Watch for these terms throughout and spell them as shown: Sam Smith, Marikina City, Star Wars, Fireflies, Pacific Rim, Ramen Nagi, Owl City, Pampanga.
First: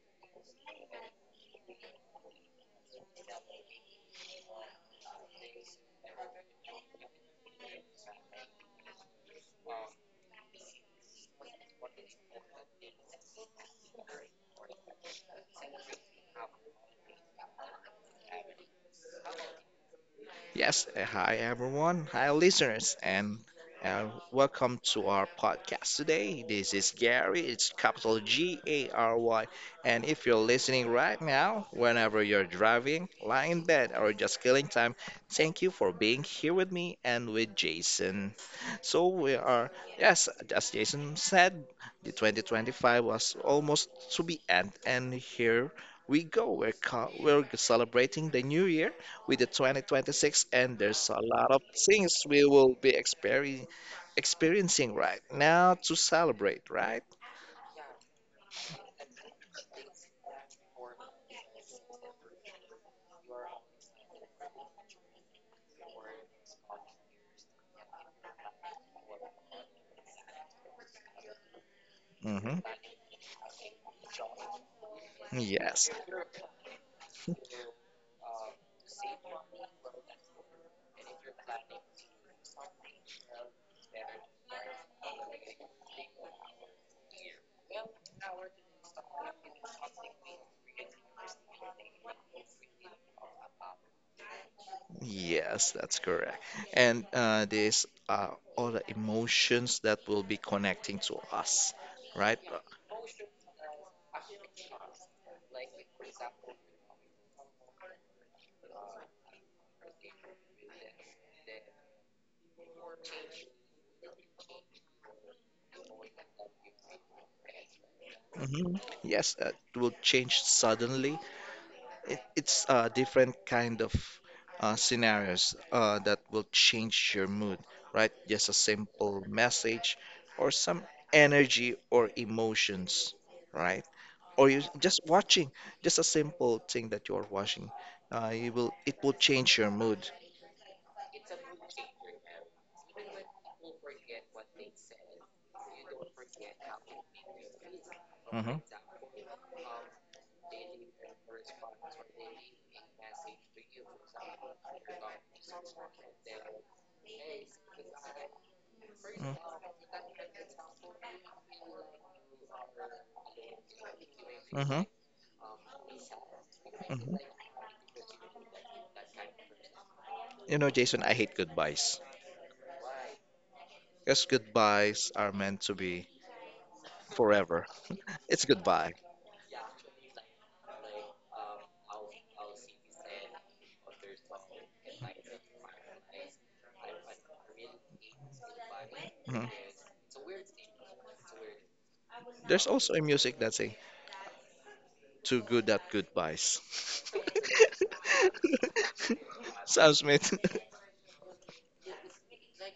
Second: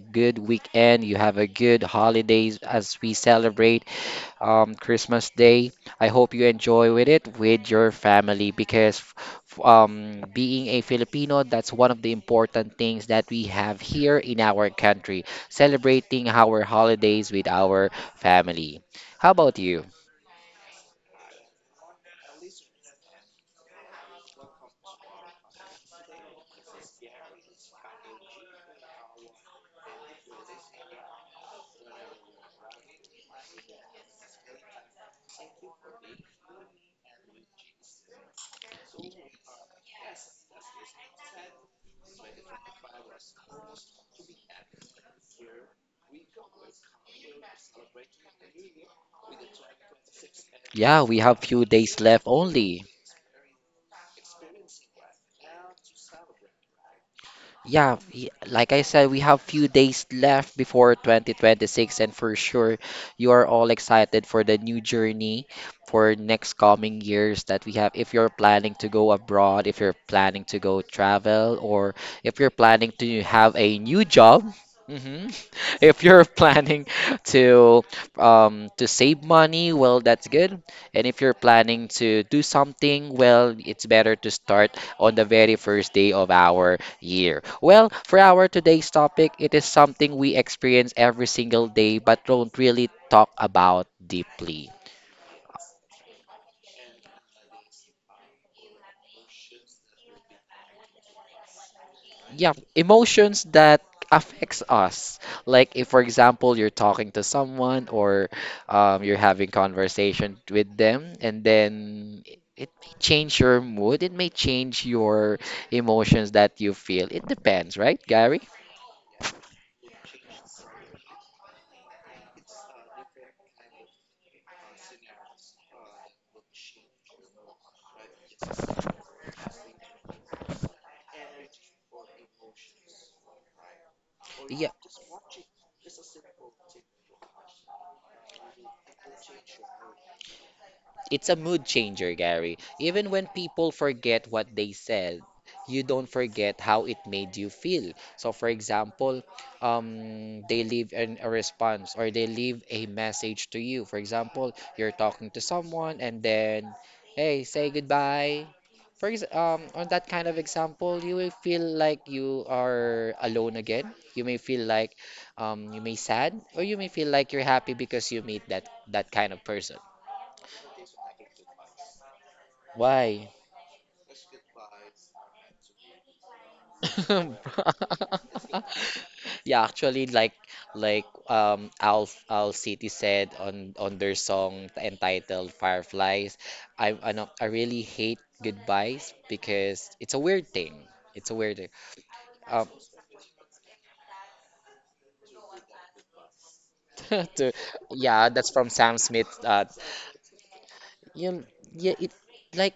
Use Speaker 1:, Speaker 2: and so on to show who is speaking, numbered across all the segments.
Speaker 1: good weekend. You have a good holidays as we celebrate Christmas Day. I hope you enjoy with it with your family because being a Filipino, that's one of the important things that we have here in our country, celebrating our holidays with our family. How about you?
Speaker 2: Yes, hi everyone, hi listeners, and uh, welcome to our podcast today. This is Gary, it's capital Gary. And if you're listening right now, whenever you're driving, lying in bed, or just killing time, thank you for being here with me and with Jason. So we are, yes, as Jason said, the 2025 was almost to be end, and here we go. We're celebrating the new year with the 2026, and
Speaker 1: Yeah,
Speaker 2: there's a
Speaker 1: we have
Speaker 2: lot of
Speaker 1: few days
Speaker 2: things
Speaker 1: left
Speaker 2: we will
Speaker 1: only.
Speaker 2: be experiencing right now to celebrate, right?
Speaker 1: Yeah, like I said, we have few days left before 2026, and for sure, you are all excited for the new journey for next coming years that we have. If you're planning to go abroad, if you're planning to go travel, or if you're
Speaker 2: hmm
Speaker 1: planning to have a new job, mhm.
Speaker 2: Yes,
Speaker 1: If you're planning to to save money, well, that's good. And if you're planning to do something, well, it's better to start on the very first day of our year. Well, for our today's topic, it is something we experience every single day but don't really talk about deeply.
Speaker 2: yes, that's correct. And these are all the emotions that will be connecting to us, right?
Speaker 1: Yeah, emotions that affects us. Like if for example you're talking to someone or you're having conversation with them and then it may change your mood, it may change your emotions that you feel. It depends, right, Gary?
Speaker 2: Mhm. Yes, it will change suddenly. It's different kind of scenarios that will change your mood, right? Just a simple message or some energy or emotions, right? Or you
Speaker 1: Yeah.
Speaker 2: just watching, just a simple thing that you're watching, you will it will change your mood.
Speaker 1: It's a mood changer, Gary. Even when people forget what they said, you don't forget how it made you feel. So, for
Speaker 2: hmm
Speaker 1: example, they leave a response or they leave a message to you. For example, you're talking to someone and then, hey, say goodbye.
Speaker 2: hmm
Speaker 1: On that kind of example, you will feel like you are alone again. You may feel
Speaker 2: hmm
Speaker 1: like you may sad, or you may feel like you're happy because you meet that kind of person.
Speaker 2: You know, Jason, I hate goodbyes
Speaker 1: Why?
Speaker 2: because goodbyes are meant to be forever. It's goodbye.
Speaker 1: Yeah, actually, like Owl City said on their song entitled Fireflies, I know, I really hate goodbyes
Speaker 2: Mhm.
Speaker 1: because it's a weird thing. It's a weird thing.
Speaker 2: There's
Speaker 1: Um,
Speaker 2: also a music that say "Too Good at Goodbyes."
Speaker 1: to, yeah, that's from Sam Smith.
Speaker 2: Sam Smith.
Speaker 1: You yeah, it like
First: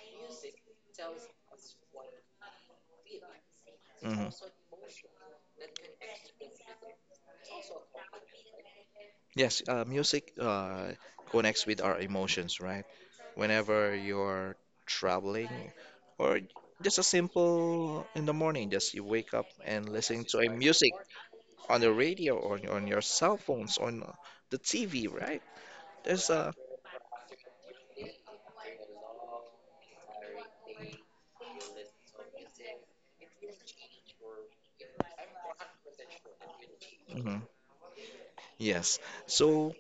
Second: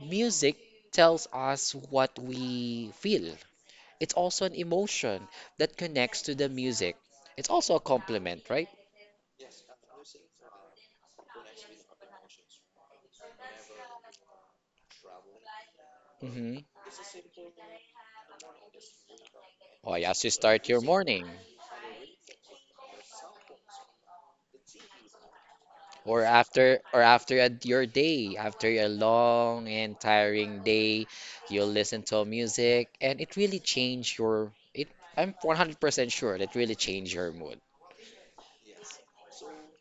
Speaker 1: music tells us what we feel. It's
Speaker 2: Mhm.
Speaker 1: also an emotion that connects to the music. It's also a compliment, right?
Speaker 2: Yes, music connects with our emotions, right? Whenever you're traveling, or
Speaker 1: Mm-hmm.
Speaker 2: just a simple in the morning, just you wake up and
Speaker 1: Why, as
Speaker 2: listen
Speaker 1: you
Speaker 2: to a
Speaker 1: start your
Speaker 2: music
Speaker 1: morning
Speaker 2: on the radio or on your cell phones, on the TV, right?
Speaker 1: or
Speaker 2: There's a
Speaker 1: after your day, after a long and tiring day, you'll listen to music and it really change your it I'm 100% sure it really change your
Speaker 2: Mhm.
Speaker 1: mood.
Speaker 2: Yes. So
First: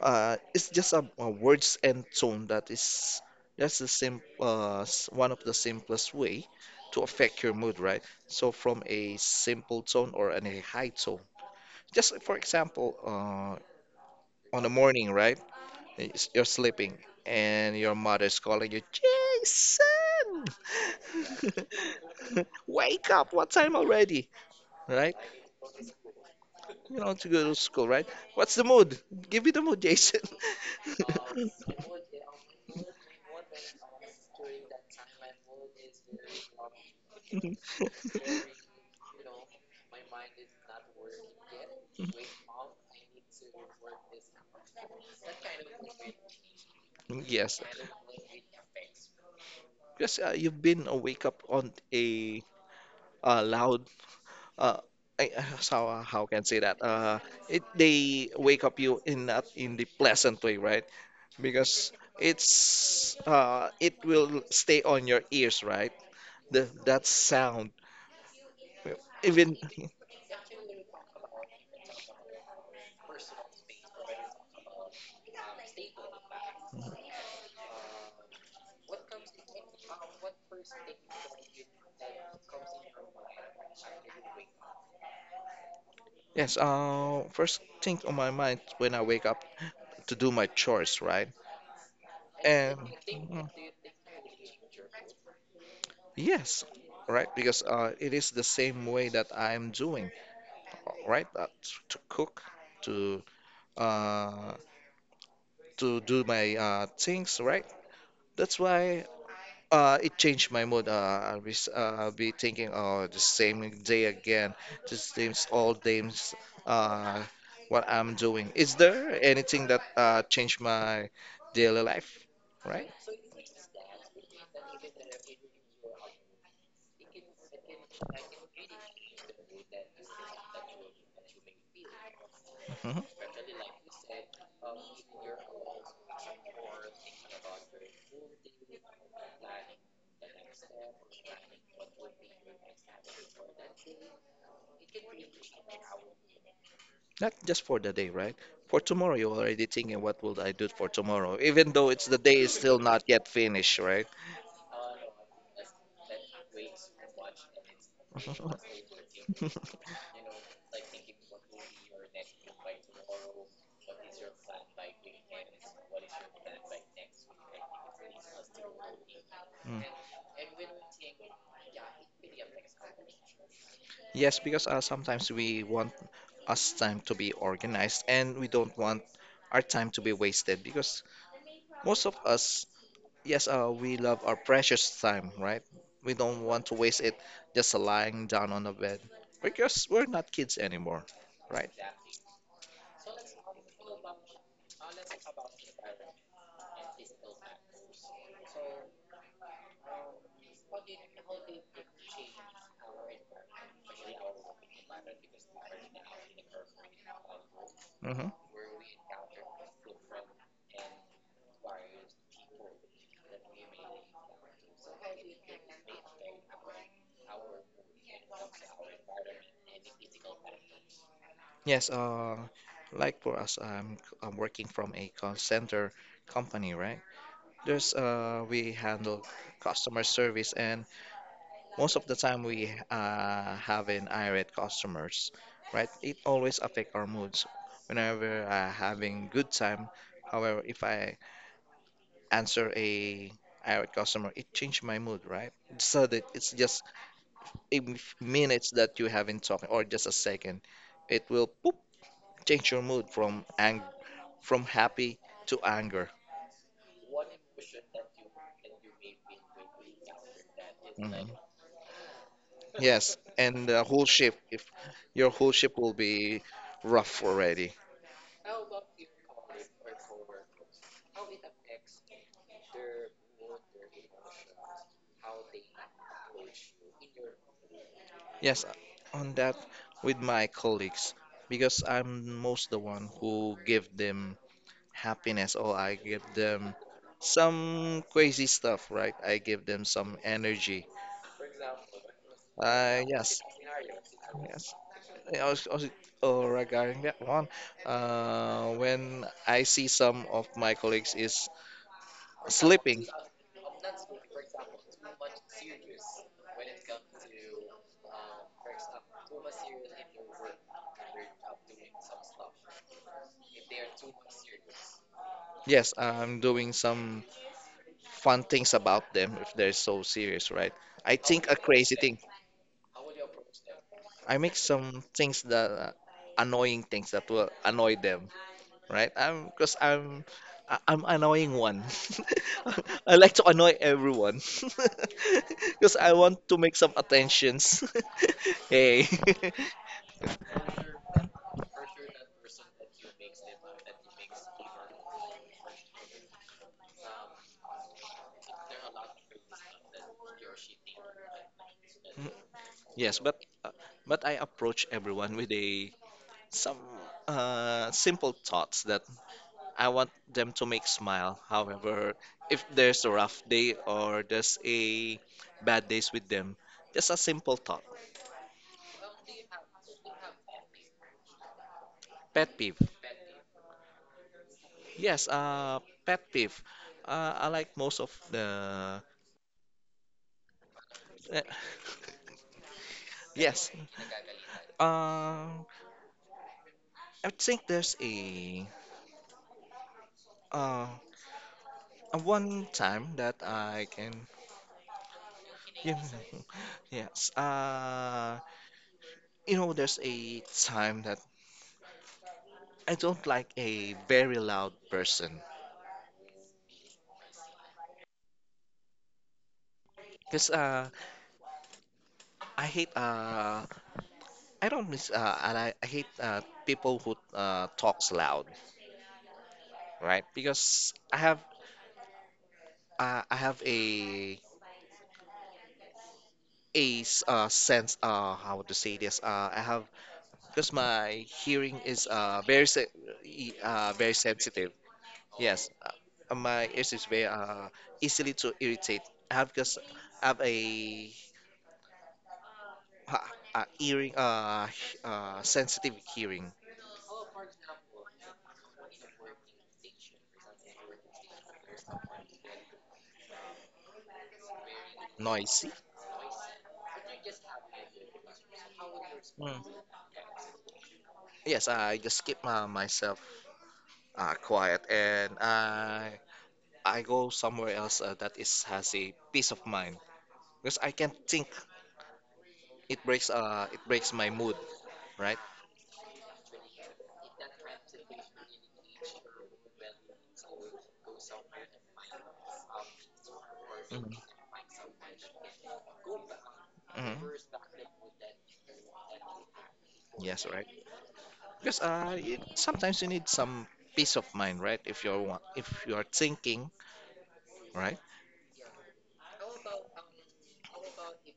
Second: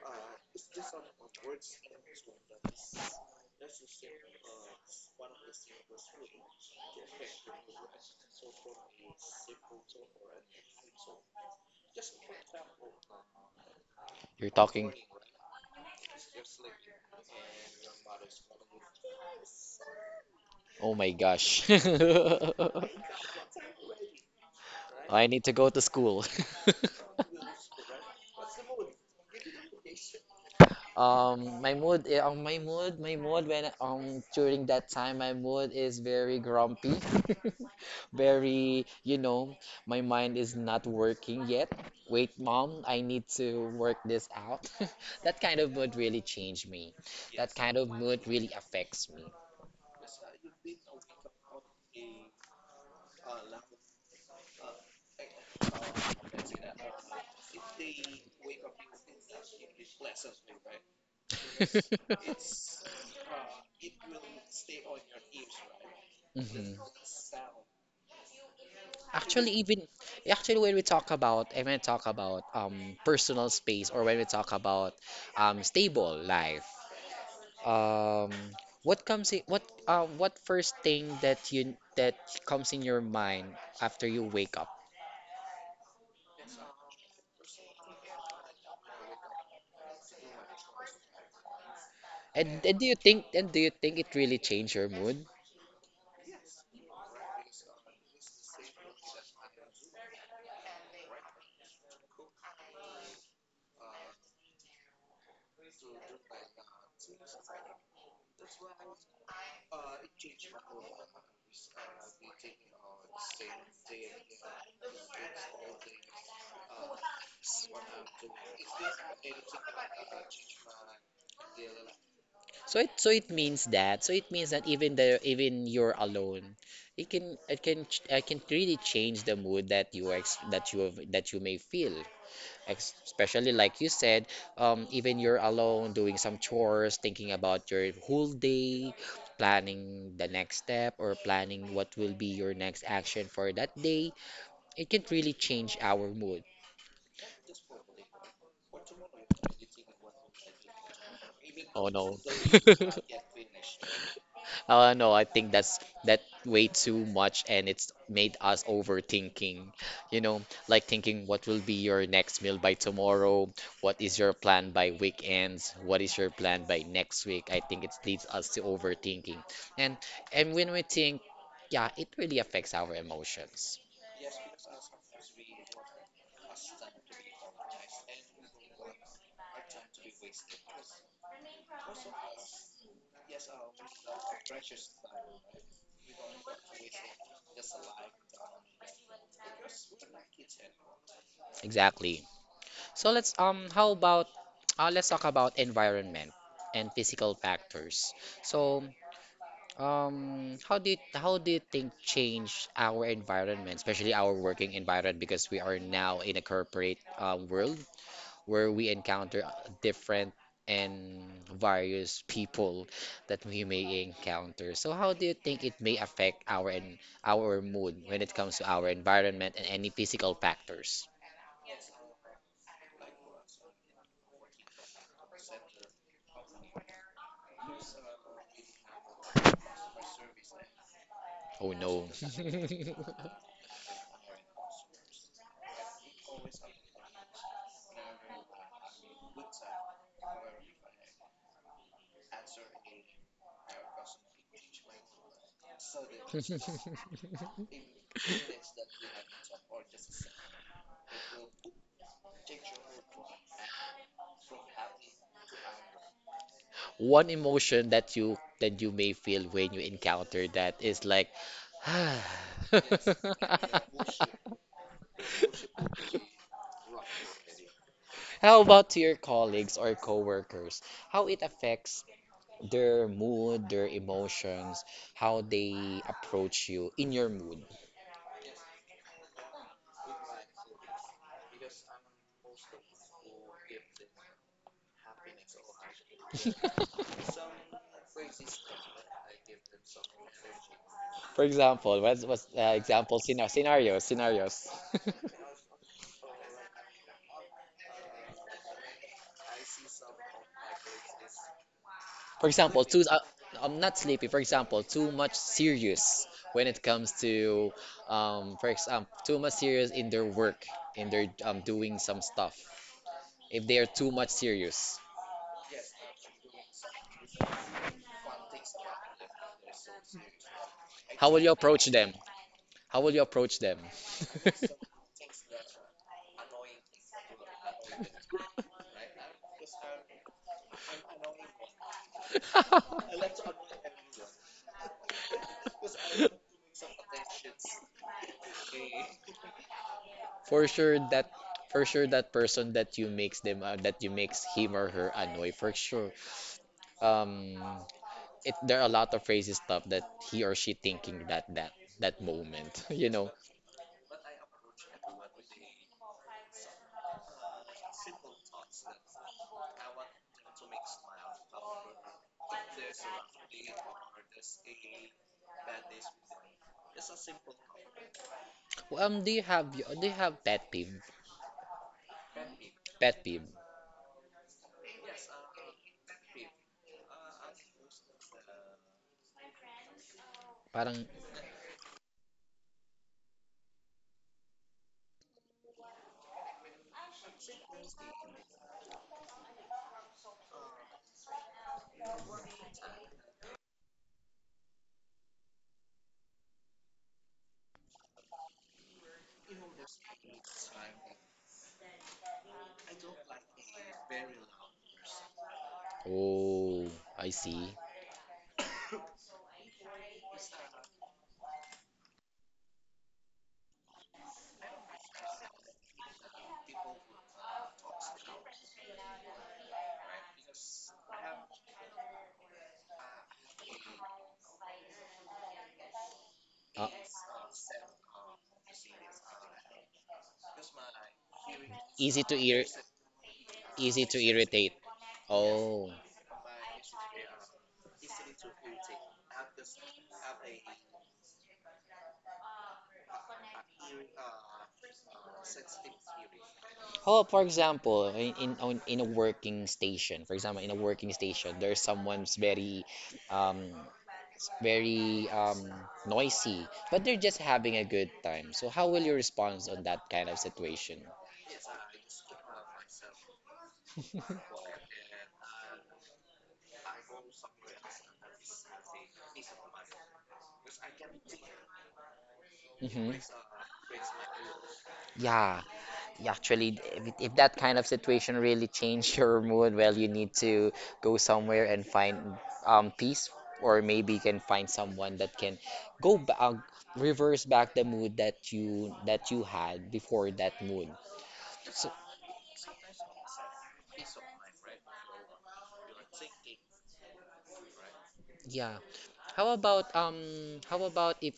Speaker 2: it's just a words and tone that's the same one of the simplest way to affect your mood, right? So from a simple tone or a high tone. Just for example,
Speaker 1: You're
Speaker 2: on the
Speaker 1: talking,
Speaker 2: morning, right? You're sleeping and your mother's calling you, Jason,
Speaker 1: "Oh my gosh.
Speaker 2: wake up! What time already? Right?
Speaker 1: I need to go to school."
Speaker 2: You know to go to school, right? What's the mood? Give me the mood, Jason.
Speaker 1: My mood when during that time, my mood is very grumpy, very, you know, my mind is not working yet. Wait, mom, I need to work this out. That kind of mood really changed me. That
Speaker 2: Yes,
Speaker 1: kind of mood really affects me.
Speaker 2: because you've been wake up on a loud. Uh, I, so How can I say that? It they wake up you in not in the pleasant way, right? Because it's it will stay on your ears, right? The
Speaker 1: Mhm.
Speaker 2: that sound.
Speaker 1: Actually,
Speaker 2: Even
Speaker 1: even actually when we talk about personal space or when we talk about stable life. Um, what comes in what first thing that you that comes in your mind after you wake up?
Speaker 2: yes. First thing on my mind when I wake up. To do my chores, right?
Speaker 1: And,
Speaker 2: And
Speaker 1: and do you think
Speaker 2: mm,
Speaker 1: it really changed your mood?
Speaker 2: yes, right, because it is the same way that I'm doing, right? To cook, to uh, to do my things, right? That's why it changed my mood. I'll be thinking, oh, the same day again, old days. Uh, what I'm doing. Is there anything that changed my daily life?
Speaker 1: So
Speaker 2: Right?
Speaker 1: it so it means that so it means that even the even you're alone, it can it can really change the mood that that you have, that you may feel. ex-
Speaker 2: Mm-hmm.
Speaker 1: especially like you said, even you're alone doing some chores, thinking about your whole day, planning the next step, or planning what will be your next action for that day, it can really change our mood.
Speaker 2: Not just for the day, right? For tomorrow, you're already thinking, what will I do for tomorrow? Even though
Speaker 1: Oh
Speaker 2: it's the
Speaker 1: no.
Speaker 2: day is still not yet finished, right?
Speaker 1: No, I think that's that way too much, and it's made us overthinking. You know, like thinking what will be your next meal by tomorrow, what is your plan by weekends, what is your plan by next week. I think it leads us to overthinking,
Speaker 2: Mm.
Speaker 1: and when we think, yeah, it really affects our emotions.
Speaker 2: Yes, because sometimes we want us time to be organized and we don't want our time to be wasted because most of us, yes, we love our precious time, right? We don't want to waste it just lying down on a bed because we're not kids anymore, right?
Speaker 1: Exactly. So let's talk about environment and physical factors. So how do you think change our environment, especially our working environment, because we are now in a corporate world
Speaker 2: Mm-hmm.
Speaker 1: where we encounter different and various people that we may encounter. So how do you think it may affect our mood when it comes to our environment and any physical factors?
Speaker 2: Yes, like for us, I'm working from a call center company, right? There's we handle customer service, and
Speaker 1: Oh
Speaker 2: most of
Speaker 1: no.
Speaker 2: the time we have an irate customers, right? It always affect our moods. Whenever having good time, however, if I answer a irate customer, it changed my mood, right? So that it's just minutes that you haven't talked, or just a second, it will. Change your mood from happy to anger.
Speaker 1: One emotion that you may feel when you encounter that is
Speaker 2: Mhm.
Speaker 1: like How
Speaker 2: Yes, and the whole ship, if your whole ship will be rough already.
Speaker 1: about to your colleagues or coworkers? How it affects their mood, their emotions, how they approach you in your mood.
Speaker 2: Yes, on that with my colleagues, because I'm most the one who give them happiness or I give them some crazy stuff, right? I give them some energy.
Speaker 1: For example, what's, what's uh,
Speaker 2: Uh,
Speaker 1: example
Speaker 2: yes,
Speaker 1: Scenar scenarios, scenarios.
Speaker 2: yes. I was regarding that one. When I see some of my colleagues is
Speaker 1: For example,
Speaker 2: sleeping,
Speaker 1: I'm not sleepy. For example, too much serious when it comes to, for example, too much serious in their work, in their doing some stuff. If they are too much serious,
Speaker 2: yes, I'm doing some fun things about them if they're so serious, right? I
Speaker 1: how will
Speaker 2: think
Speaker 1: you
Speaker 2: a
Speaker 1: approach
Speaker 2: crazy
Speaker 1: them?
Speaker 2: thing.
Speaker 1: How will you approach them?
Speaker 2: I make some things that annoying things that will annoy them, right? I'm I'm annoying one. I like to annoy everyone because I want to make some attentions. Hey.
Speaker 1: for sure that, for sure that person that that you makes him or her annoy. For sure, um, it there are a lot of crazy stuff that he or she thinking that that
Speaker 2: Mhm.
Speaker 1: moment, you
Speaker 2: Yes,
Speaker 1: know.
Speaker 2: uh, but I approach everyone with a some simple thoughts that I want them to make smile. However, if there's a rough day or there's a bad days with them, just a simple thought.
Speaker 1: Do you have pet peeve?
Speaker 2: Pet peeve.
Speaker 1: Pet peeve.
Speaker 2: Yes, pet peeve. I like most of the.
Speaker 1: Parang
Speaker 2: Eh, yes. Uh, I think there's uh, a one time that I can You yes. You know, there's a time that I don't like a very loud person.
Speaker 1: oh, I see.
Speaker 2: Because I hate I don't miss and I hate people who talks loud, right? Because I have a
Speaker 1: Uh,
Speaker 2: sense how to say this I have because my hearing is
Speaker 1: easy to ir easy
Speaker 2: very
Speaker 1: to
Speaker 2: sensitive.
Speaker 1: irritate.
Speaker 2: Yes,
Speaker 1: Oh.
Speaker 2: my ears is very easily to irritate. I have because I have a, uh, hearing sensitive hearing
Speaker 1: Oh, for example, in a working station, for example, in a working station, there's someone's very um very
Speaker 2: noisy.
Speaker 1: noisy, but they're just having a good time. So how will you
Speaker 2: Mm.
Speaker 1: respond on that kind of situation?
Speaker 2: Yes, I just keep myself quiet and I go somewhere else that is has a peace of mind because I can't think.
Speaker 1: Hmm.
Speaker 2: It breaks my mood, right?
Speaker 1: Yeah, yeah, actually, if that kind of situation really change your mood, well, you need to go somewhere and find peace, or maybe you can find someone that can go back,
Speaker 2: Mm-hmm.
Speaker 1: reverse back the mood that you had before
Speaker 2: Yes,
Speaker 1: that
Speaker 2: right.
Speaker 1: mood.
Speaker 2: Because
Speaker 1: So
Speaker 2: sometimes you need some peace of mind, right? If you are thinking, right?
Speaker 1: yeah, how about if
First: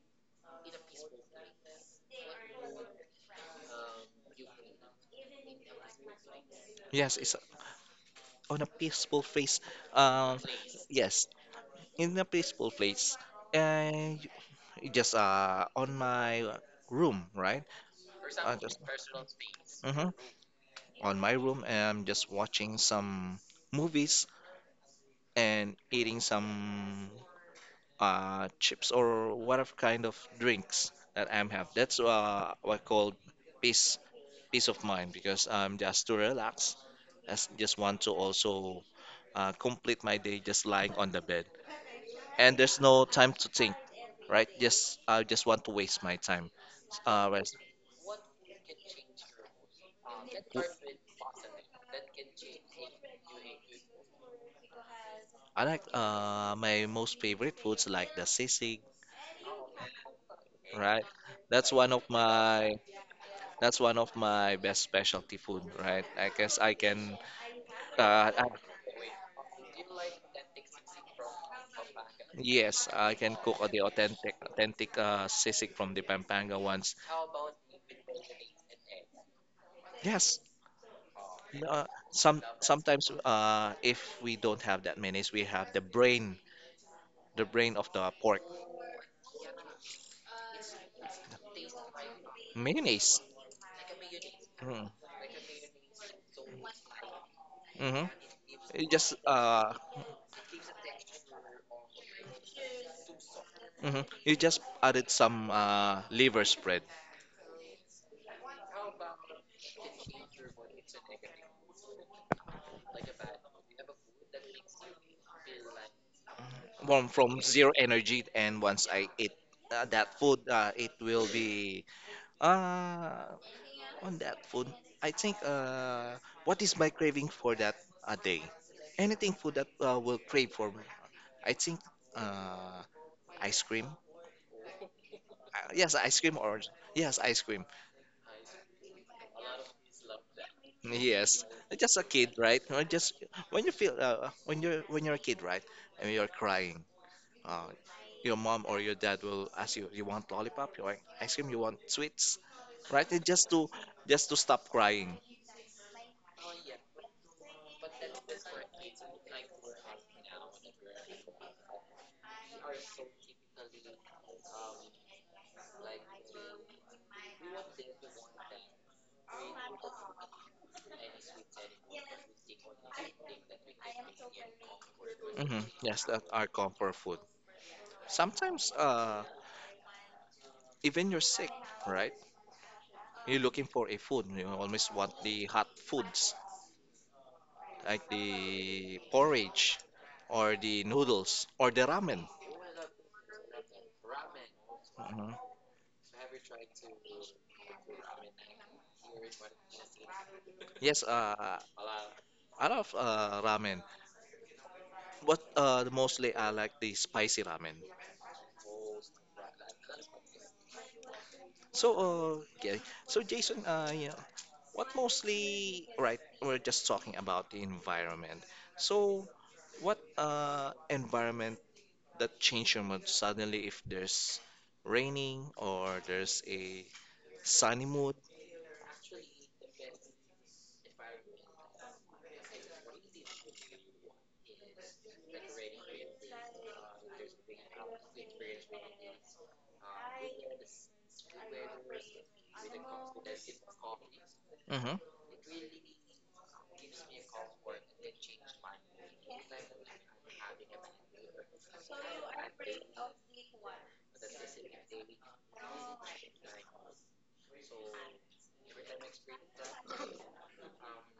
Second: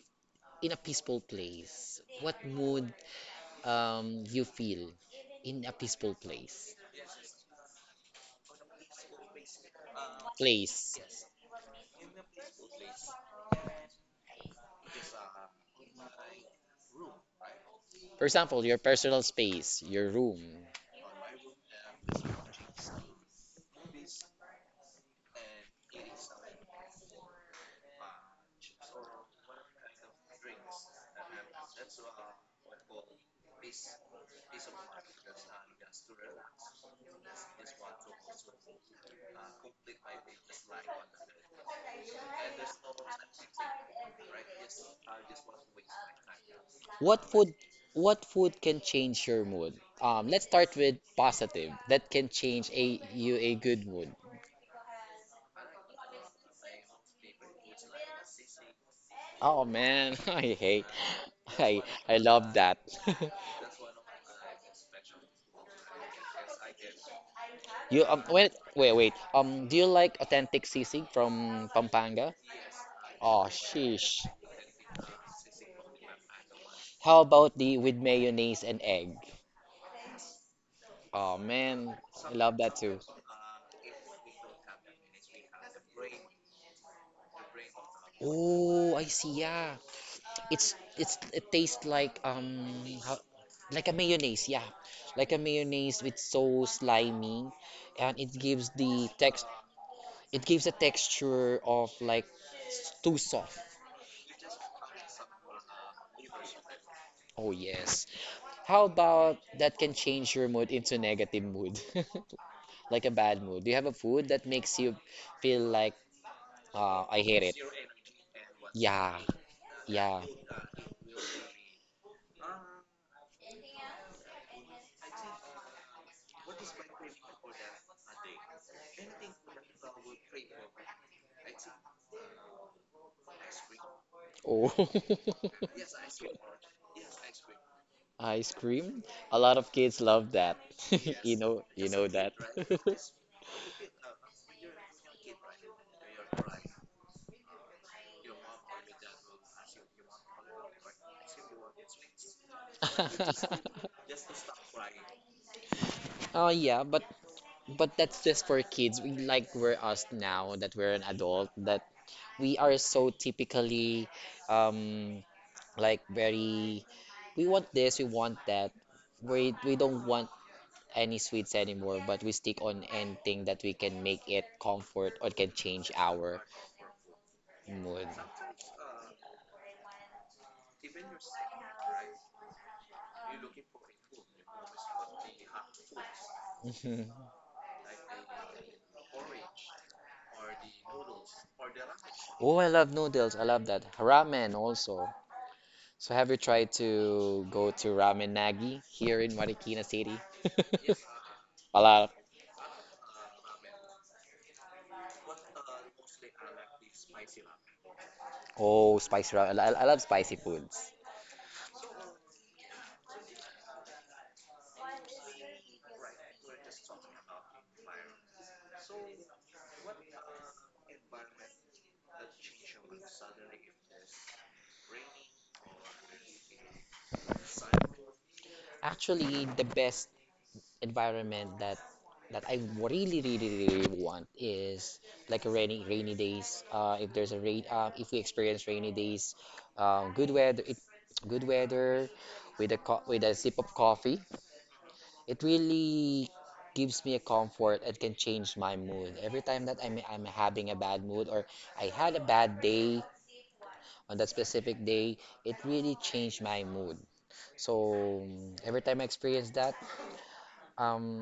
Speaker 1: in a peaceful place, what mood you feel in a peaceful place?
Speaker 2: Yes, it's on a peaceful place. Um,
Speaker 1: Place,
Speaker 2: yes, in a peaceful place. And just on my room, right?
Speaker 1: for example, your
Speaker 2: Just
Speaker 1: personal space, your
Speaker 2: mhm,
Speaker 1: room.
Speaker 2: on my room, and I'm just watching some movies and eating some chips or whatever kind of drinks that I'm have. That's what I call peace peace of mind because I'm just to relax. Just want to also complete my day just lying on the bed, and there's no time to think, right? Just I just want to waste my time.
Speaker 1: What food
Speaker 2: Whereas
Speaker 1: what food can change your mood? Let's start with positive. That can change a good mood.
Speaker 2: I like my most favorite foods like the sisig,
Speaker 1: Oh man, I hate.
Speaker 2: right? That's
Speaker 1: I
Speaker 2: one of
Speaker 1: I love that.
Speaker 2: my That's one of my best specialty food, right? I guess I can,
Speaker 1: You
Speaker 2: uh, I,
Speaker 1: wait wait. Do you like authentic sisig from Pampanga?
Speaker 2: yes, I can
Speaker 1: Oh
Speaker 2: cook the
Speaker 1: sheesh.
Speaker 2: authentic sisig from the Pampanga ones.
Speaker 1: How about the with mayonnaise and egg?
Speaker 2: Yes,
Speaker 1: Oh
Speaker 2: uh,
Speaker 1: man, I love that too.
Speaker 2: sometimes if we don't have that mayonnaise, we have the brain of the pork
Speaker 1: Oh, I see. Yeah. It's it tastes like how,
Speaker 2: mayonnaise.
Speaker 1: like a mayonnaise, yeah,
Speaker 2: Mm-hmm.
Speaker 1: like a mayonnaise with so slimy,
Speaker 2: Mm-hmm.
Speaker 1: and
Speaker 2: You just
Speaker 1: it gives a texture of like too soft.
Speaker 2: mhm. You just added some liver spread
Speaker 1: Oh yes. How about that can change your mood into negative mood, like a bad mood? Do you have a food that makes you feel like I hate
Speaker 2: from
Speaker 1: it?
Speaker 2: zero energy, and once I
Speaker 1: Yeah,
Speaker 2: eat that
Speaker 1: yeah.
Speaker 2: food, it will be. Uh, On that food, I think what is my craving for that a day? Anything food that will crave for me. I think uh, ice cream.
Speaker 1: Oh,
Speaker 2: Yes, ice cream or yes, ice cream.
Speaker 1: ice cream. A lot of kids love that.
Speaker 2: Yes,
Speaker 1: You
Speaker 2: just a
Speaker 1: know that.
Speaker 2: kid, right? Or just when you feel when you're a kid, right? And you're crying, uh, your mom or your dad will ask you, "You want lollipop? You want ice cream? You want sweets?" Right? And just to stop crying.
Speaker 1: Oh yeah, but that's just for kids. We like we're us now that we're an adult that we are so typically um like very we want this, we want that. We don't want any sweets anymore, but we stick on anything that we can make it comfort or can change
Speaker 2: Yes, that
Speaker 1: our
Speaker 2: are comfort food.
Speaker 1: mood.
Speaker 2: Sometimes even you're sick, right? You're looking for a food. You always want the hot foods
Speaker 1: Mhm.
Speaker 2: like the porridge or the noodles or the ramen.
Speaker 1: Oh, I love noodles. I love that. Ramen also.
Speaker 2: Mhm.
Speaker 1: So have you tried to go to Ramen Nagi here in Marikina City?
Speaker 2: Yes,
Speaker 1: A lot.
Speaker 2: I love ramen, but mostly I like the spicy ramen.
Speaker 1: Oh, spicy ramen. I love spicy foods.
Speaker 2: So, okay. So, Jason, you know, what mostly, right, we're just talking about the environment. So, what environment that change your mood suddenly if there's raining or there's a sunny mood.
Speaker 1: Actually, the best environment that I really, really, really want is like a rainy, rainy days. If there's a rain, if we experience rainy days, um, good weather, it, good weather, with a co with a sip of coffee.
Speaker 2: hmm
Speaker 1: It really gives me a comfort and can change my mood. Every time that I'm having a bad mood or I had a bad day on that specific day, it really changed my mood. So every time I experience that, um,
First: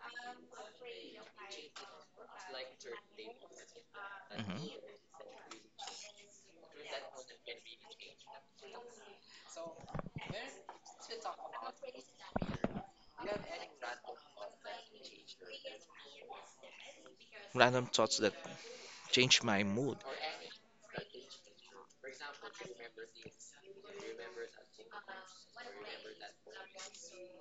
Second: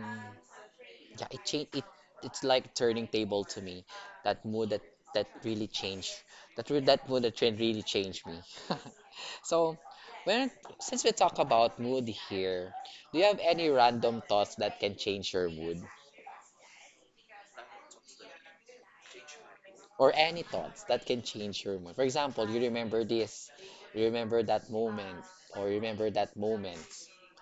Speaker 1: yeah, it change it. It's like turning table to me. That mood
Speaker 2: hmm
Speaker 1: that really changed. That mood that trend really changed me. So when since we talk about mood here, do you have any random thoughts that can change your mood?
Speaker 2: Random thoughts that change my mood.
Speaker 1: Or any thoughts that can change your mood. For example, you remember this, you remember that moment, or you remember that moment.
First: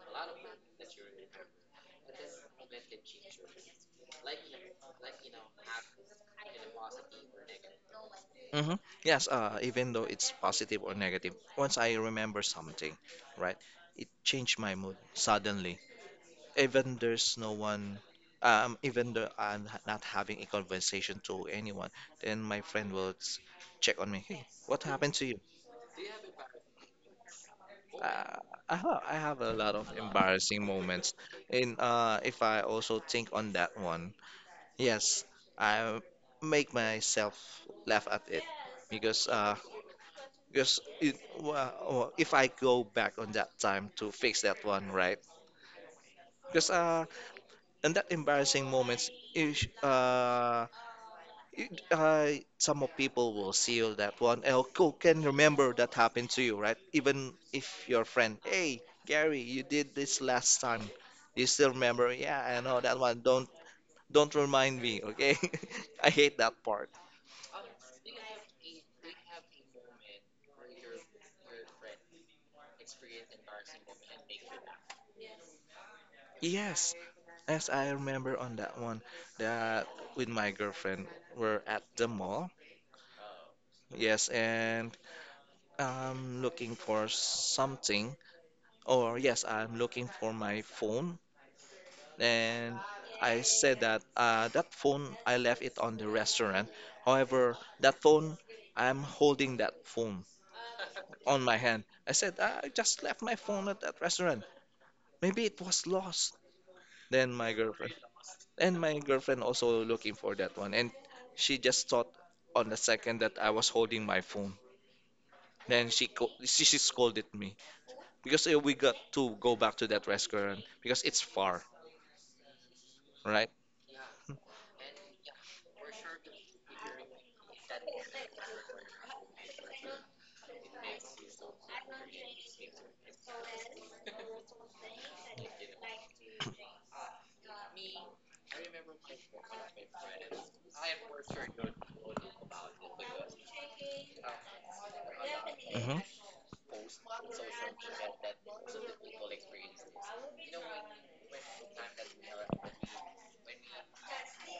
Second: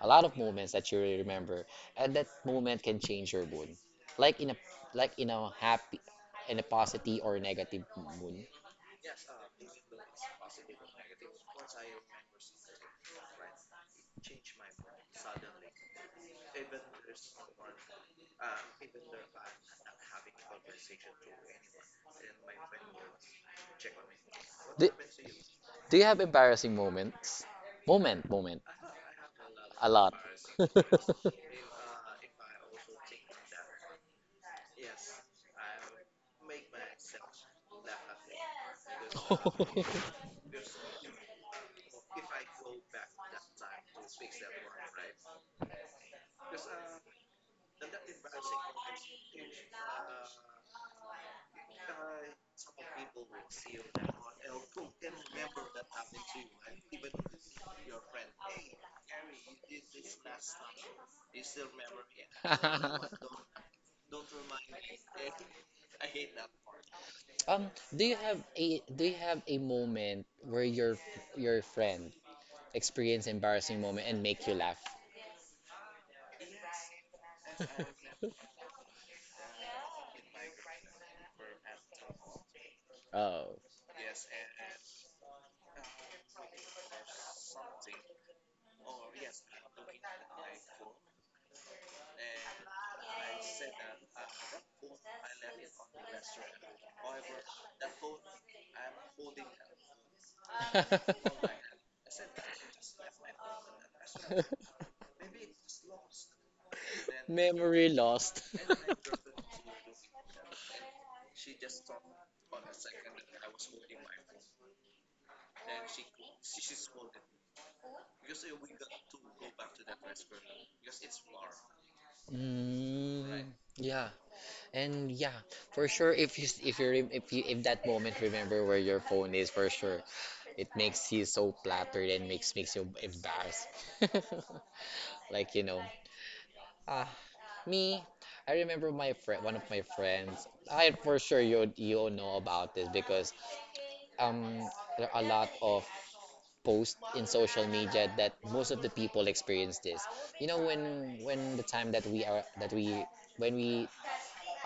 Speaker 1: A lot of moments that you really remember, and that moment can change your mood. Like in a like in a happy, in a positive or negative mood.
Speaker 2: hmm Yes, even though it's positive or negative, once I remember something, right, it changed my mood suddenly. Even there's no one, even though I'm not having a conversation to anyone, then my friend will check on me. Hey, what
Speaker 1: Do,
Speaker 2: happened to you?
Speaker 1: do you have embarrassing moments?
Speaker 2: I
Speaker 1: Moment, moment.
Speaker 2: I have a lot of
Speaker 1: A lot.
Speaker 2: embarrassing moments. And if I also think on that one, yes, I make myself laugh at it because well, well, if I go back on that time to fix that one, right? Because in that embarrassing moments, if, I some of people will seal that one. Oh, cool, can remember that happened to you, right? Even if your friend, hey, Gary, you did this last time. You still remember? Yeah, I know that one. Don't remind me, okay? I hate that part.
Speaker 1: Um, do you have a do you have a moment where your friend experienced embarrassing moment and make you laugh?
Speaker 2: Yes, yes, I remember on that one that with my girlfriend we're at the mall.
Speaker 1: Oh.
Speaker 2: Yes, and I'm looking for something, or yes, I'm looking for my phone and I said that that phone I left it on the restaurant. However, that phone I'm holding that phone on my hand. I said I just left my phone at that restaurant. Maybe it was lost. Then my
Speaker 1: Memory
Speaker 2: girlfriend
Speaker 1: lost.
Speaker 2: and my girlfriend also looking for that one, and she just thought on the second that I was holding my phone. Then she scolded me because we got to go back to that restaurant because it's far,
Speaker 1: Mm,
Speaker 2: right?
Speaker 1: yeah, and yeah, for sure. If you rem- if you if that moment remember where your phone is, for sure, it makes you so flattered and makes you embarrassed. Like you know, ah, Me, I remember my friend, one of my friends. I for sure you know about this because um there are a lot of
Speaker 2: Mm-hmm.
Speaker 1: posts in social media that most of the people experience this. You know when the time that we are that we when we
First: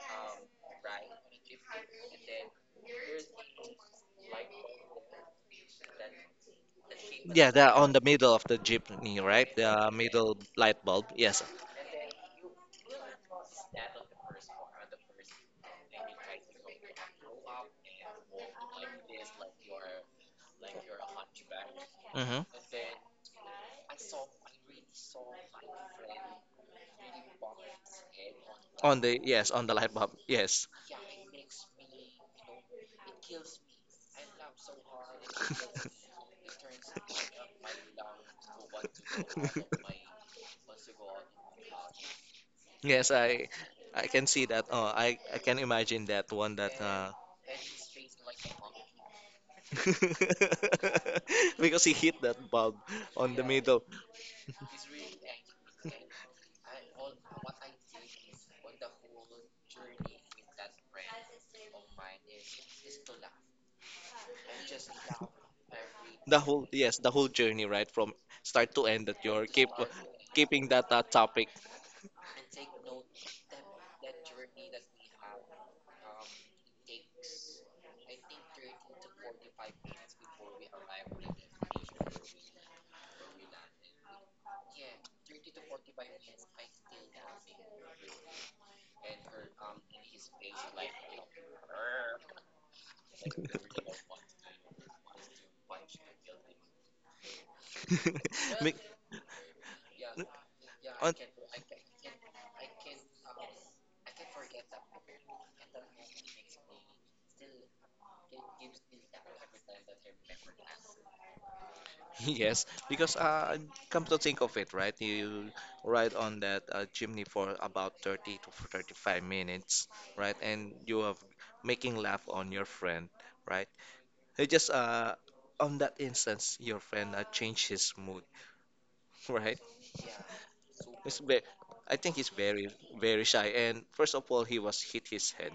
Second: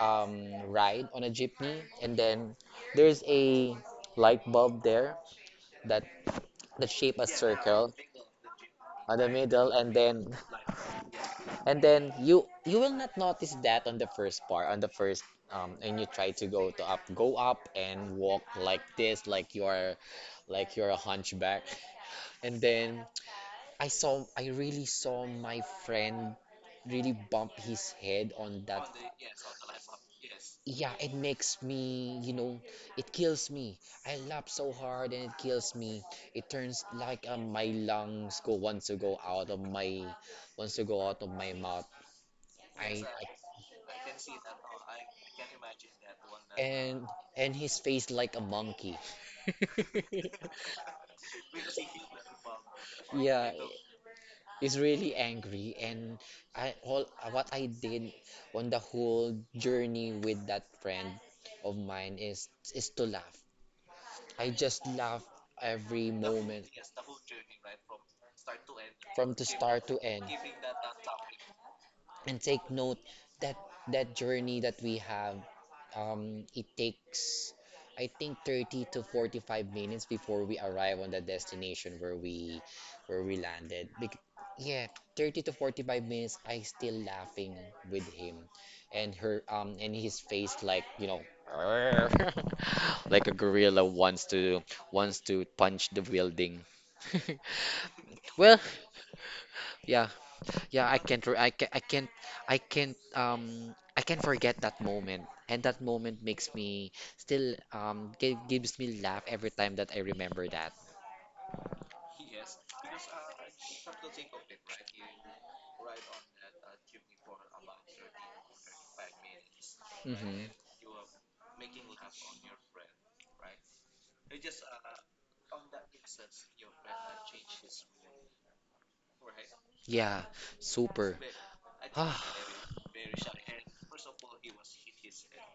Speaker 1: um ride on a jeepney, and then there's a light bulb there that that shape a
Speaker 2: Yeah, they're on
Speaker 1: circle
Speaker 2: the middle of the
Speaker 1: on
Speaker 2: jeepney,
Speaker 1: the
Speaker 2: right?
Speaker 1: middle.
Speaker 2: The
Speaker 1: and then
Speaker 2: middle light bulb. Yes.
Speaker 1: And then you will not notice that on the first part, on the first and you try to go to up, go up and walk like this, like you are like you're a hunchback.
Speaker 2: Hmm.
Speaker 1: And then I really saw my friend really bump his head on that.
Speaker 2: On the, yes, on the light bulb. Yes.
Speaker 1: Yeah, it makes me, you know, it kills me. I laugh so hard and it kills me. It turns like my lungs go wants to go out of my mouth. I
Speaker 2: Yes, I can see that. Oh, I can imagine that one that
Speaker 1: and and his face like a monkey.
Speaker 2: because he hit that bulb on the
Speaker 1: Yeah,
Speaker 2: middle.
Speaker 1: he's really angry, and I all what I did on the whole journey with that friend of mine is to laugh. I just laugh every
Speaker 2: The
Speaker 1: moment
Speaker 2: whole, yes, the whole journey, right? From start to end that
Speaker 1: from the
Speaker 2: you're
Speaker 1: start to end.
Speaker 2: keeping that topic.
Speaker 1: And take note that that journey that we have it takes, I think, 30 to 45 minutes before we arrive on the destination where we landed. Yeah 30 to 45 minutes I still laughing with him and his face, like, you know, like a gorilla wants to punch the building. well
Speaker 2: Be-
Speaker 1: yeah. yeah, I
Speaker 2: on-
Speaker 1: can't. Re- I can. I can't. I can't. I can't forget that moment, and that moment makes me still gives me laugh every time that I remember that.
Speaker 2: Yes, because come to think of it, right? You ride on that chimney for about 30 to 35 minutes, right?
Speaker 1: Mm-hmm.
Speaker 2: And you have making laugh on your friend, right? He just on that instance, your friend changed his mood, right?
Speaker 1: Yeah, super.
Speaker 2: It's ve- I think
Speaker 1: Ah.
Speaker 2: he's very, very shy. And first of all, he was hit his head.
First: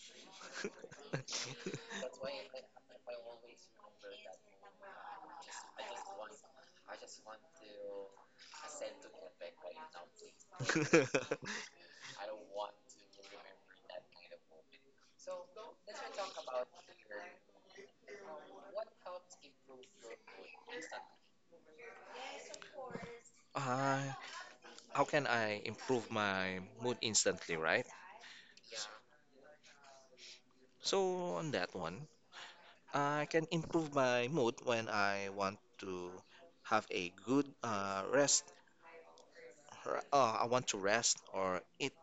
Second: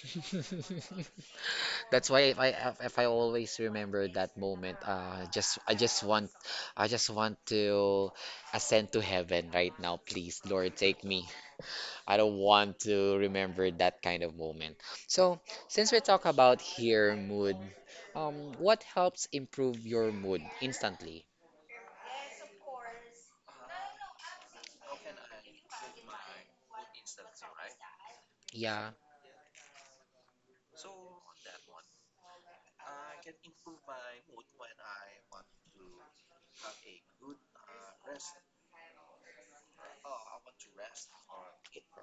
Speaker 1: That's why if I always remember that moment, just I just want to ascend to heaven right now. Please, Lord, take me. I don't want to remember that kind of moment. So, since we talk about here mood, what helps improve your mood instantly?
Speaker 2: uh, how can I improve my mood instantly, right?
Speaker 1: Yeah,
Speaker 2: So on that one. I can improve my mood when I want to have a good rest. I want to rest or eat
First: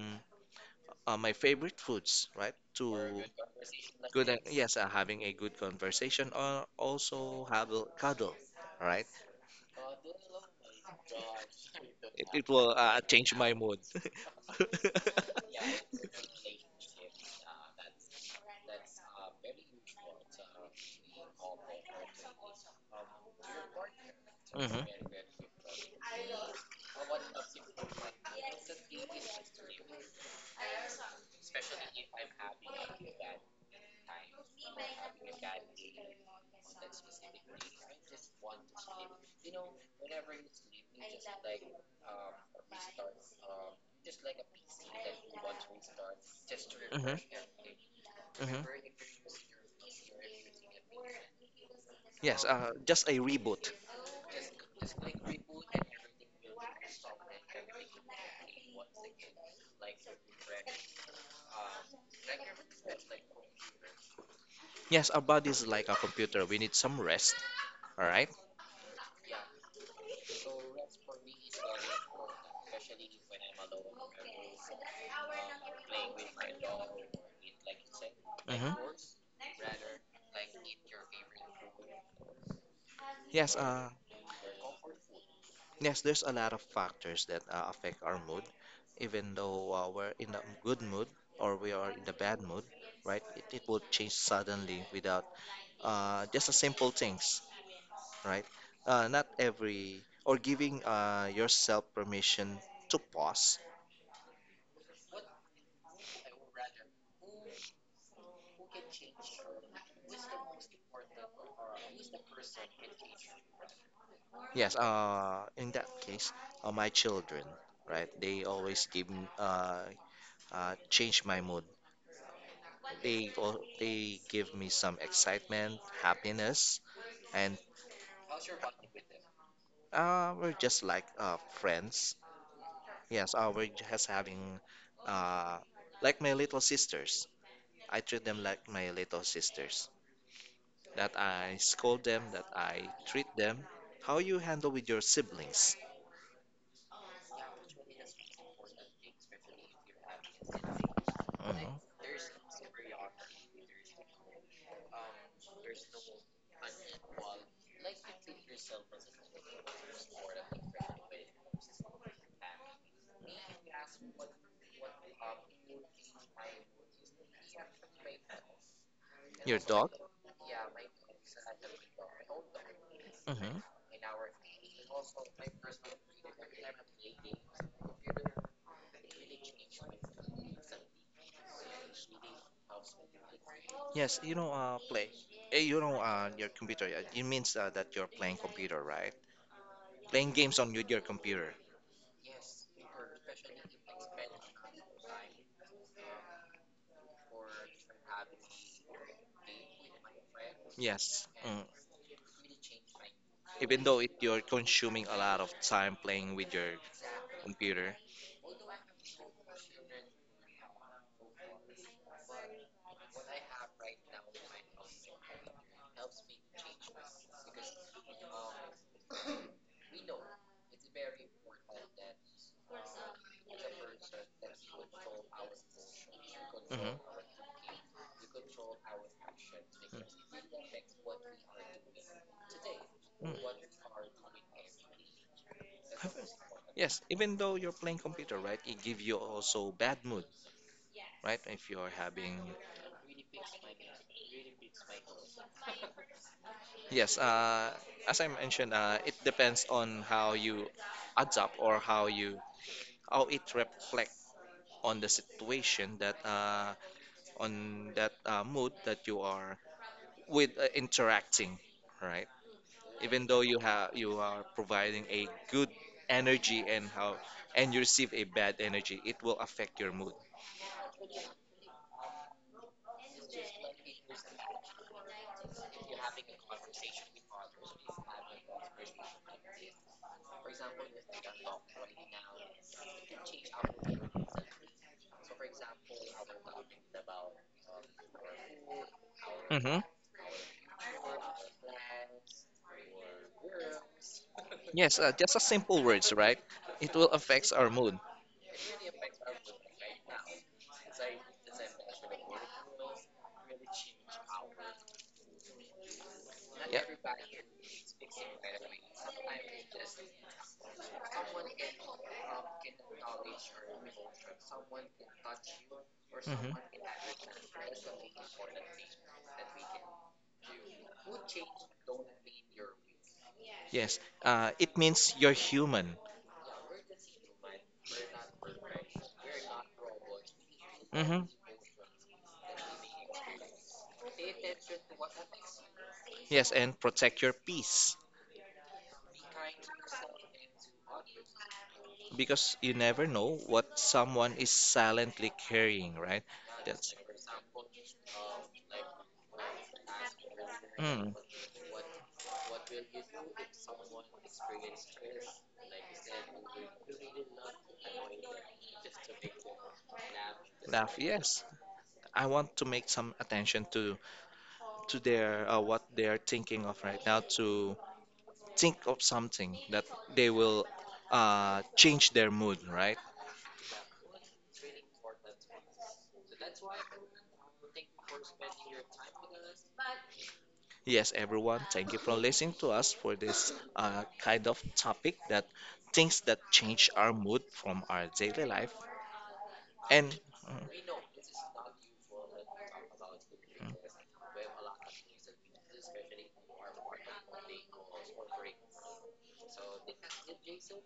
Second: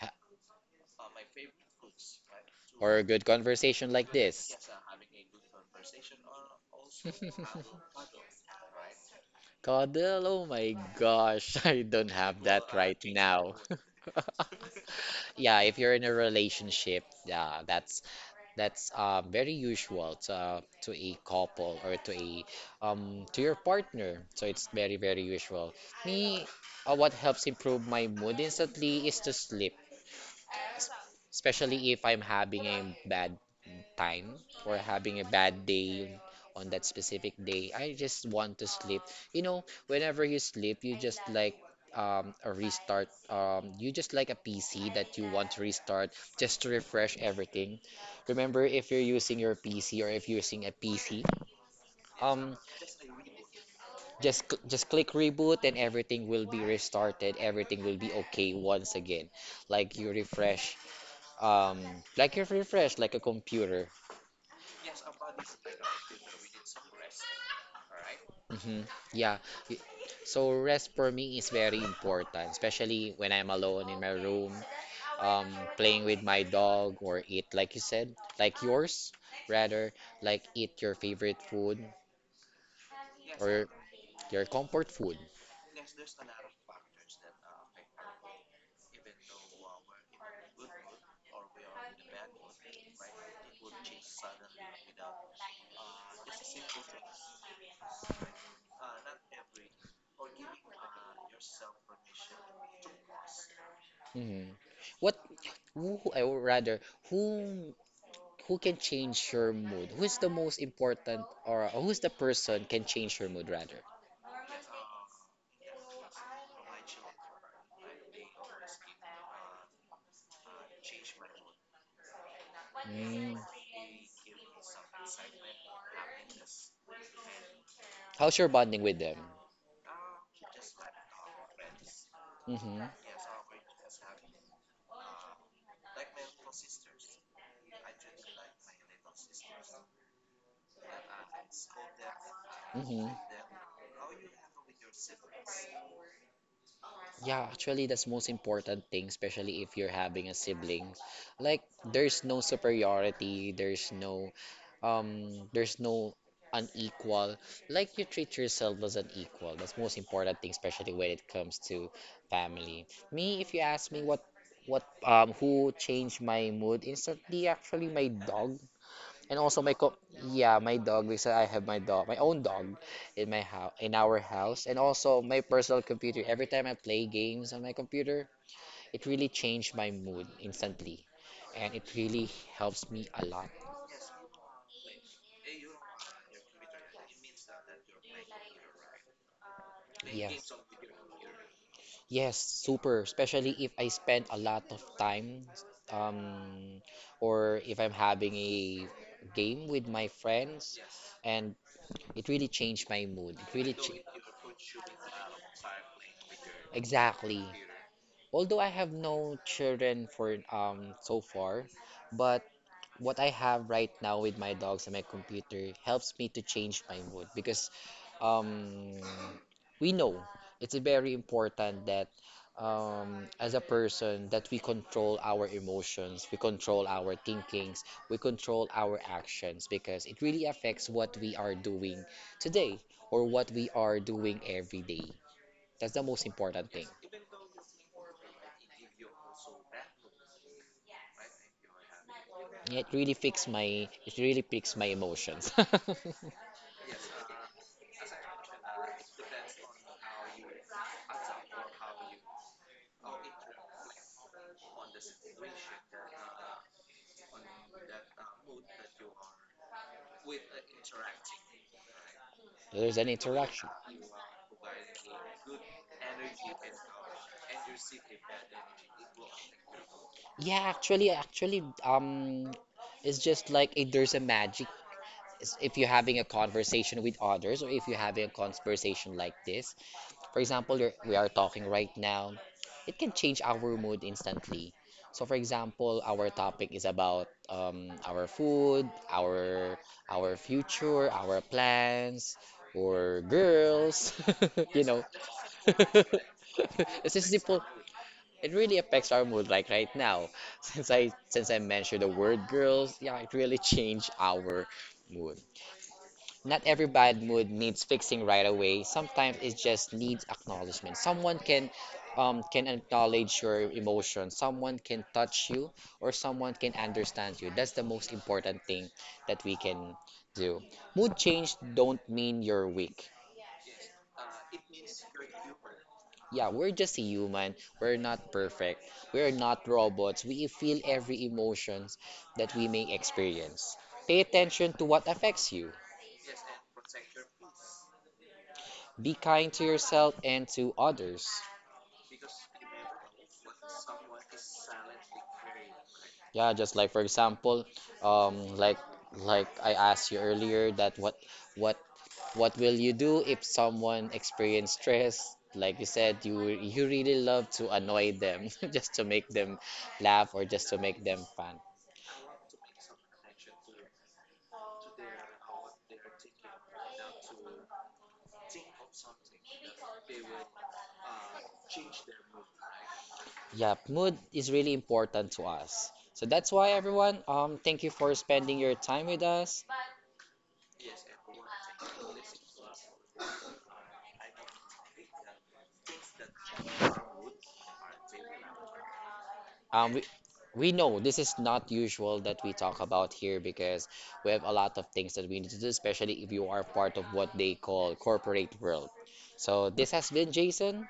Speaker 1: ha-
Speaker 2: my favorite foods, right? To
Speaker 1: or a good conversation like
Speaker 2: Good,
Speaker 1: this.
Speaker 2: yes, having a good conversation or also have a cuddle, right?
Speaker 1: Cuddle, oh my gosh. I don't
Speaker 2: It,
Speaker 1: have
Speaker 2: it
Speaker 1: that
Speaker 2: will
Speaker 1: right
Speaker 2: change my
Speaker 1: now.
Speaker 2: mood.
Speaker 1: Yeah, if you're in a relationship, yeah, that's very usual to a couple or to a to your partner. So it's
Speaker 2: Hmm.
Speaker 1: very, very usual. Me, what helps improve my mood instantly is to sleep, especially if I'm having a bad time or having a bad day on that specific day. I just want to sleep. You know, whenever you sleep, you just like a restart. You just like a PC that you want to restart just to refresh
Speaker 2: Hmm.
Speaker 1: everything.
Speaker 2: Hmm.
Speaker 1: Remember, if you're using your PC or if you're using a PC,
Speaker 2: Yes,
Speaker 1: um,
Speaker 2: just a reboot.
Speaker 1: just click reboot, and everything will be restarted. Everything will be okay once again. Like you refresh, um, like you refresh like a computer.
Speaker 2: Yes, our body is like a computer. We need some rest. All right.
Speaker 1: Hmm. Yeah. Y- So rest for me is very important, especially when I'm alone in my room, um, playing with my dog or eat, like you said, like
Speaker 2: Mm-hmm.
Speaker 1: yours, rather, like eat your favorite food
Speaker 2: Yes.
Speaker 1: or your comfort food.
Speaker 2: Yes. There's a lot of factors that affect our mood. Even though we're in a good mood or we are in the bad mood, right? It will change suddenly without just a simple things, right? Not every or giving yourself permission to pause.
Speaker 1: Hmm. What, I would rather, who, who can change your mood? Who's the most important, or who's the person can change your mood, rather?
Speaker 2: Yes. In that case, my children, right? They always give me, change my mood. They
Speaker 1: Mm.
Speaker 2: all they give me some excitement, happiness, and
Speaker 1: How's your bonding with them?
Speaker 2: we're just like friends.
Speaker 1: Mm-hmm.
Speaker 2: Yes, we're just having uh, like my little sisters. I treat them like my little sisters. That I scold them, that I
Speaker 1: Mm-hmm.
Speaker 2: treat them. How you handle with your siblings?
Speaker 1: Yeah, actually, that's most important thing, especially if you're having a sibling. Like,
Speaker 2: Mhm.
Speaker 1: there's no superiority, there's no unequal. Like, you treat yourself as an equal. That's most important thing, especially when it comes to family. Me, if you ask me what who changed my mood instantly, actually my dog. And
Speaker 2: Your
Speaker 1: also my
Speaker 2: dog?
Speaker 1: co yeah, my dog, because I have my dog, my own dog in my
Speaker 2: Hmm.
Speaker 1: house in our house, and also my personal computer. Every time I play games on my computer, it really changed my mood instantly, and it really helps me a lot.
Speaker 2: Yes, you know, play. Eh, you know, your computer. It means that you're playing computer, right? Playing
Speaker 1: Yes.
Speaker 2: games on your computer.
Speaker 1: Yes, super. Especially if I spend a lot of time, um, or if I'm having a game with my friends,
Speaker 2: Yes.
Speaker 1: and
Speaker 2: Mm-hmm.
Speaker 1: it really changed my mood.
Speaker 2: Even though it you're consuming a lot of time playing with your
Speaker 1: Exactly.
Speaker 2: computer.
Speaker 1: Although I have no children for so far, but what I have right now with my dogs and my computer helps me to change my mood, because um, we know it's very important that, as a person, that we control our emotions, we control
Speaker 2: Mhm.
Speaker 1: our thinkings, we control our actions, because it really affects what we are doing today or
Speaker 2: Mm.
Speaker 1: what we are doing every day. That's the most important thing.
Speaker 2: Yes, even though you're playing computer, right? It give you also bad mood, right? If you're having,
Speaker 1: It really fixed my it really fixed my emotions.
Speaker 2: yes, as I mentioned, it depends on how you adapt or how you how it reflect on the situation that on that mood that you are with interacting, right?
Speaker 1: There's an
Speaker 2: Even though
Speaker 1: interaction.
Speaker 2: you are providing a good energy and how and you receive a bad energy, it will affect your mood.
Speaker 1: Yeah, actually, actually, um, it's just there's a magic. If you're having a conversation with others, or if you're having a conversation like this, for example, we are talking right now, it can change our mood instantly. So, for example, our topic is about, our food,
Speaker 2: Hmm.
Speaker 1: our future, our plans, or girls, you
Speaker 2: Yes,
Speaker 1: know.
Speaker 2: just a simple words, right? It will
Speaker 1: It's just
Speaker 2: affect
Speaker 1: simple.
Speaker 2: our mood.
Speaker 1: It really affects our mood, like right now. Since I mentioned the word girls, yeah, it really changed our mood. Not
Speaker 2: Yeah.
Speaker 1: every bad mood needs fixing right away. Sometimes it just needs acknowledgement. Someone can acknowledge your emotion. Someone can touch you, or someone
Speaker 2: Mhm.
Speaker 1: can understand you. That's the most important thing that we can do. Mood change don't mean you're weak.
Speaker 2: Yes, it means you're human.
Speaker 1: Yeah, we're just a human. We're not perfect. We're not robots. We feel
Speaker 2: Hmm.
Speaker 1: every emotions that we may experience. Pay attention to what affects you.
Speaker 2: Yes, and protect your peace
Speaker 1: Be kind to yourself and to others.
Speaker 2: because you never know what someone is silently carrying, right?
Speaker 1: Yeah, just like
Speaker 2: That's,
Speaker 1: for example, um, like like I asked you earlier, that
Speaker 2: mm,
Speaker 1: what what will you do if someone experience stress? Like you said, you really love to annoy them just to make them laugh or just to
Speaker 2: laugh,
Speaker 1: make them
Speaker 2: yes.
Speaker 1: fun.
Speaker 2: I want to make some attention to their what they are thinking of right now, to think of something that they will change their mood, right?
Speaker 1: Yeah, mood is really important to us. So that's why, everyone, thank you for spending your time with us.
Speaker 2: Yes, everyone, thank you for listening to us for this kind of topic, that things that change our mood from our daily life.
Speaker 1: Um,
Speaker 2: And
Speaker 1: We know this is not usual that we talk about here, because we have a lot of things that we need to do, especially if you are part of what they call corporate world. So, this has been Jason.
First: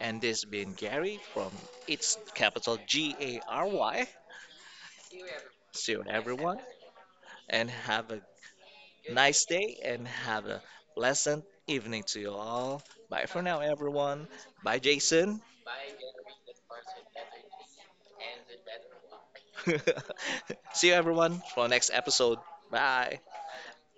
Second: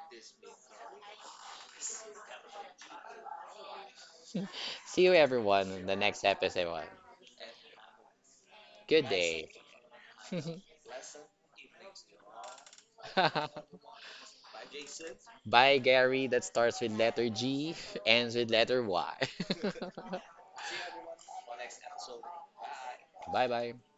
Speaker 2: and this been Gary, from its capital Gary.
Speaker 1: See you, everyone, in
Speaker 2: See
Speaker 1: the
Speaker 2: you
Speaker 1: next
Speaker 2: everyone,
Speaker 1: episode.
Speaker 2: and have a
Speaker 1: Good
Speaker 2: nice
Speaker 1: day.
Speaker 2: day and have a pleasant evening to you all. Bye for now, everyone. Bye, Jason.
Speaker 1: Bye, Gary. That starts with letter G, ends with letter Y.
Speaker 2: See you, everyone, for our next episode. Bye.
Speaker 1: Bye bye.